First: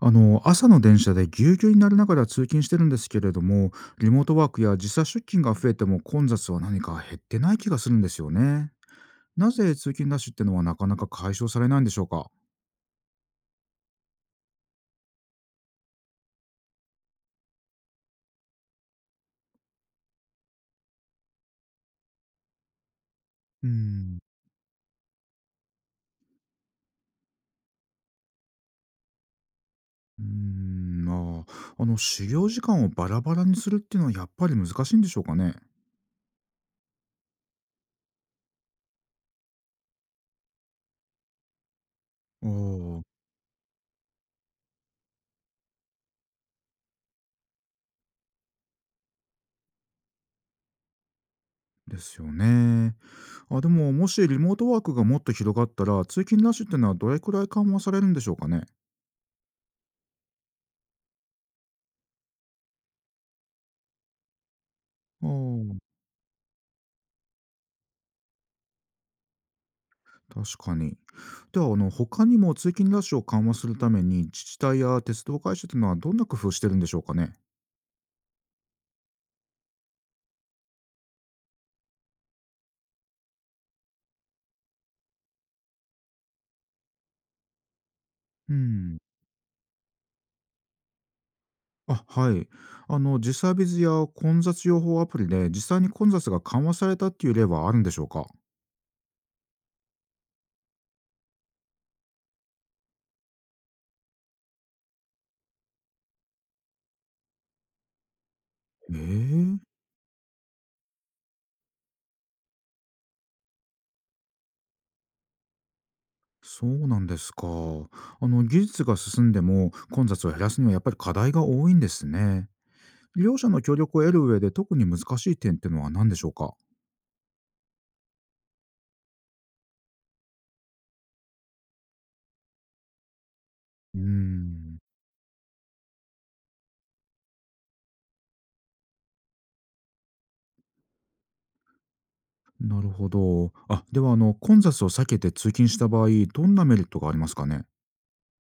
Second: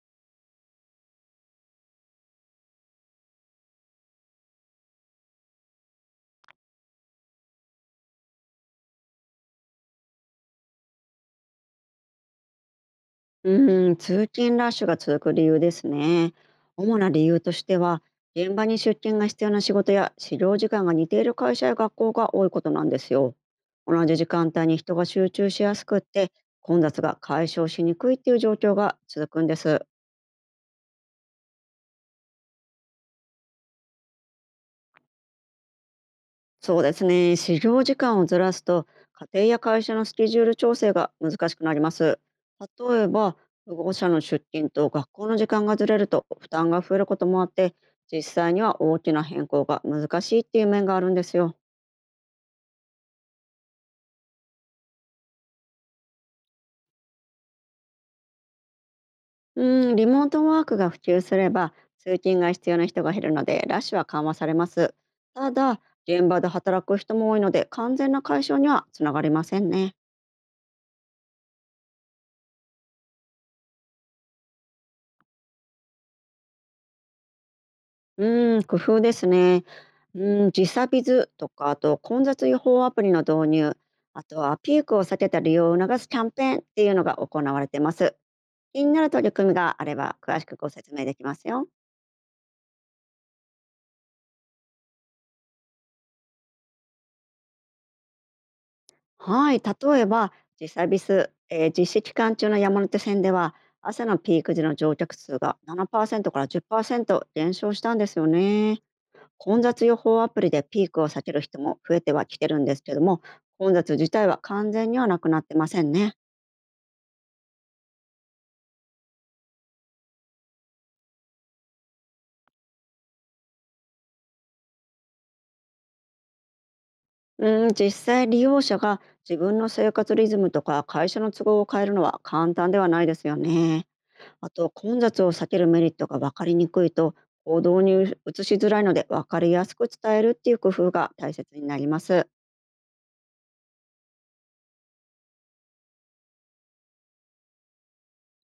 朝の電車でぎゅうぎゅうになりながら通勤してるんですけれども、リモートワークや時差出勤が増えても混雑は何か減ってない気がするんですよね。なぜ通勤ラッシュってのはなかなか解消されないんでしょうか？う通勤ラッシュが続く理由ですね。主な理由としては、現場に出勤が必要な仕事や始業時間が似ている会社や学校が多いことなんですよ。うー同じん。時間帯に人が集中しやすくって、混雑が解消しにくいっていう状況が続くんです。うーんまあー修行時間をバラバラにするっていうのはやっぱり難しいんでしょうかね？そうですね。始業時間をずらすと、家庭や会社のスケジュール調整が難しくなります。例あえあ、ば、保護者の出勤と学校の時間がずれると負担が増えることもあって、実際には大きな変更が難しいっていう面があるんですよ。ですよね。でももしリモートワークがもっと広がったら通勤ラッシュってのはどれくらい緩和されるんでしょうかね？うん、リモートワークが普及すれば、通勤が必要な人が減るので、ラッシュは緩和されます。たあだ、あ、現場で働く人も多いので、完全な解消にはつながりませんね。確かに。では、他にも通勤ラッシュを緩和するために、自治体や鉄道会社というのはどんな工夫してるんでしょうかね？工夫ですね。時差ビズとか、あと混雑予報アプリの導入、あとはピークを避けた利用を促すキャンペーンっていうのが行われてます。う気にん。なる取り組みがあれば詳しくご説明できますよ。あ、はい。時サービスや混雑予報アプリで、実際に混雑が緩和されたっていう例はあるんでしょうか？はい、例えば時差ビス、実施期間中の山手線では朝のピーク時の乗客数が7%から10%減少したんですよね。ええ、混雑予報アプリでピークを避ける人も増えてはきてるんですけども、混雑自体は完全にはなくなってませんね。そうなんですか。技術が進んでも、混雑を減らすにはやっぱり課題が多いんですね。両者の協力を得る上で、特に難しい点っていうのは何でしょうか？実際、利用者が自分の生活リズムとか会社の都合を変えるのは簡単ではないですよね。うーあと、ん。混雑を避けるメリットが分かりにくいと、行動に移しづらいので、分かりやすく伝えるっていう工夫が大切になります。なるほど。あ、では混雑を避けて通勤した場合、どんなメリットがありますかね？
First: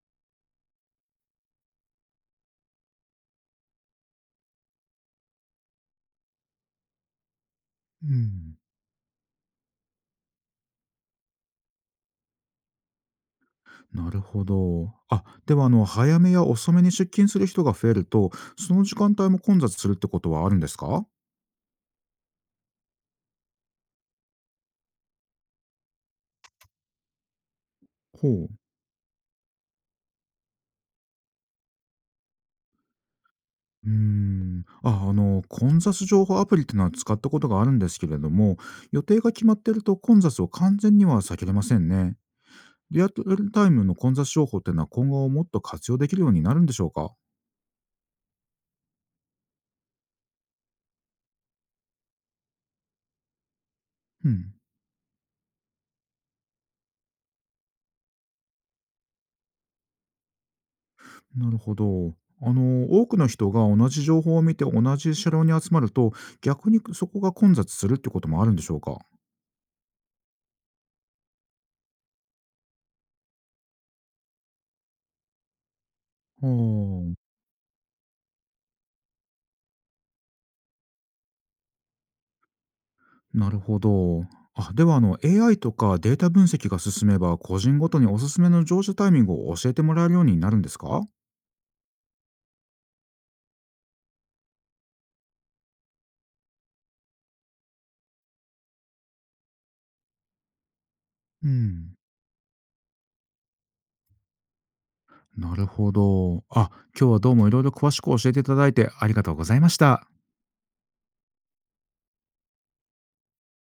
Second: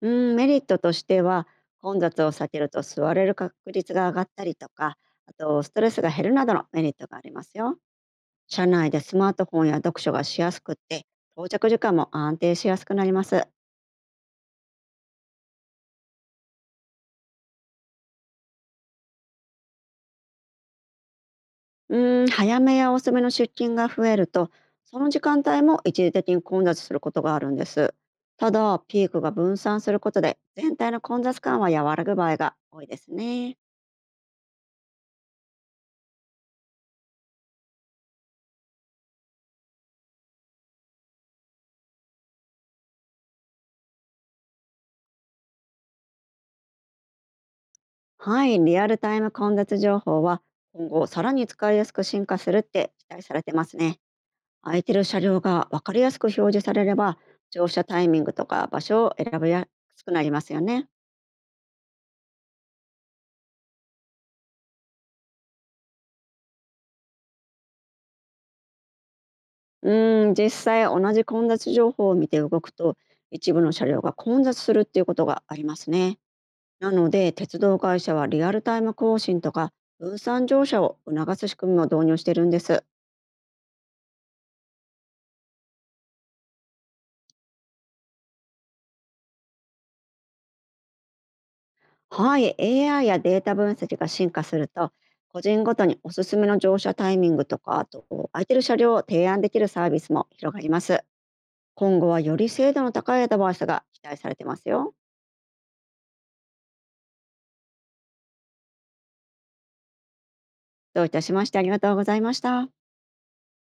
メリットとしては、混雑を避けると座れる確率が上がったりとか、あとストレスが減るなどのメリットがありますよ。うん。車内でスマートフォンや読書がしやすくって、到着時間も安定しやすくなります。なるほど。あ、では早めや遅めに出勤する人が増えると、その時間帯も混雑するってことはあるんですか？早めや遅めの出勤が増えると、その時間帯も一時的に混雑することがあるんです。ほう。ただ、ピークが分散することで、全体の混雑感は和らぐ場合が多いですね。うーん。あ、混雑情報アプリっていうのは使ったことがあるんですけれども、予定が決まってると混雑を完全には避けれませんね。リアルタイムの混雑情報っていうのは今後もっと活用できるようになるんでしょうか？はい、リアルタイム混雑情報は今後さらに使いやすく進化するって期待されてますね。うん。空いてる車両が分かりやすく表示されれば、乗車タイミングとか場所を選びやすくなりますよね。なるほど。多くの人が同じ情報を見て同じ車両に集まると、逆にそこが混雑するってこともあるんでしょうかは、実際、同じ混雑情報を見て動くと、一部の車両が混雑するっていうことがありますね。なのあ、で鉄道会社はリアルタイム更新とか分散乗車を促す仕組みを導入しているんです。なるほど。あ、ではAI とかデータ分析が進めば、個人ごとにおすすめの乗車タイミングを教えてもらえるようになるんですか？はい、AI やデータ分析が進化すると、個人ごとにおすすめの乗車タイミングとか、あと空いてる車両を提案できるサービスも広がります。うん。今後はより精度の高いアドバイスが期待されてますよ。なるほど。あ、今日はどうもいろいろ詳しく教えていただいてありがとうございました。どういたしまして、ありがとうございました。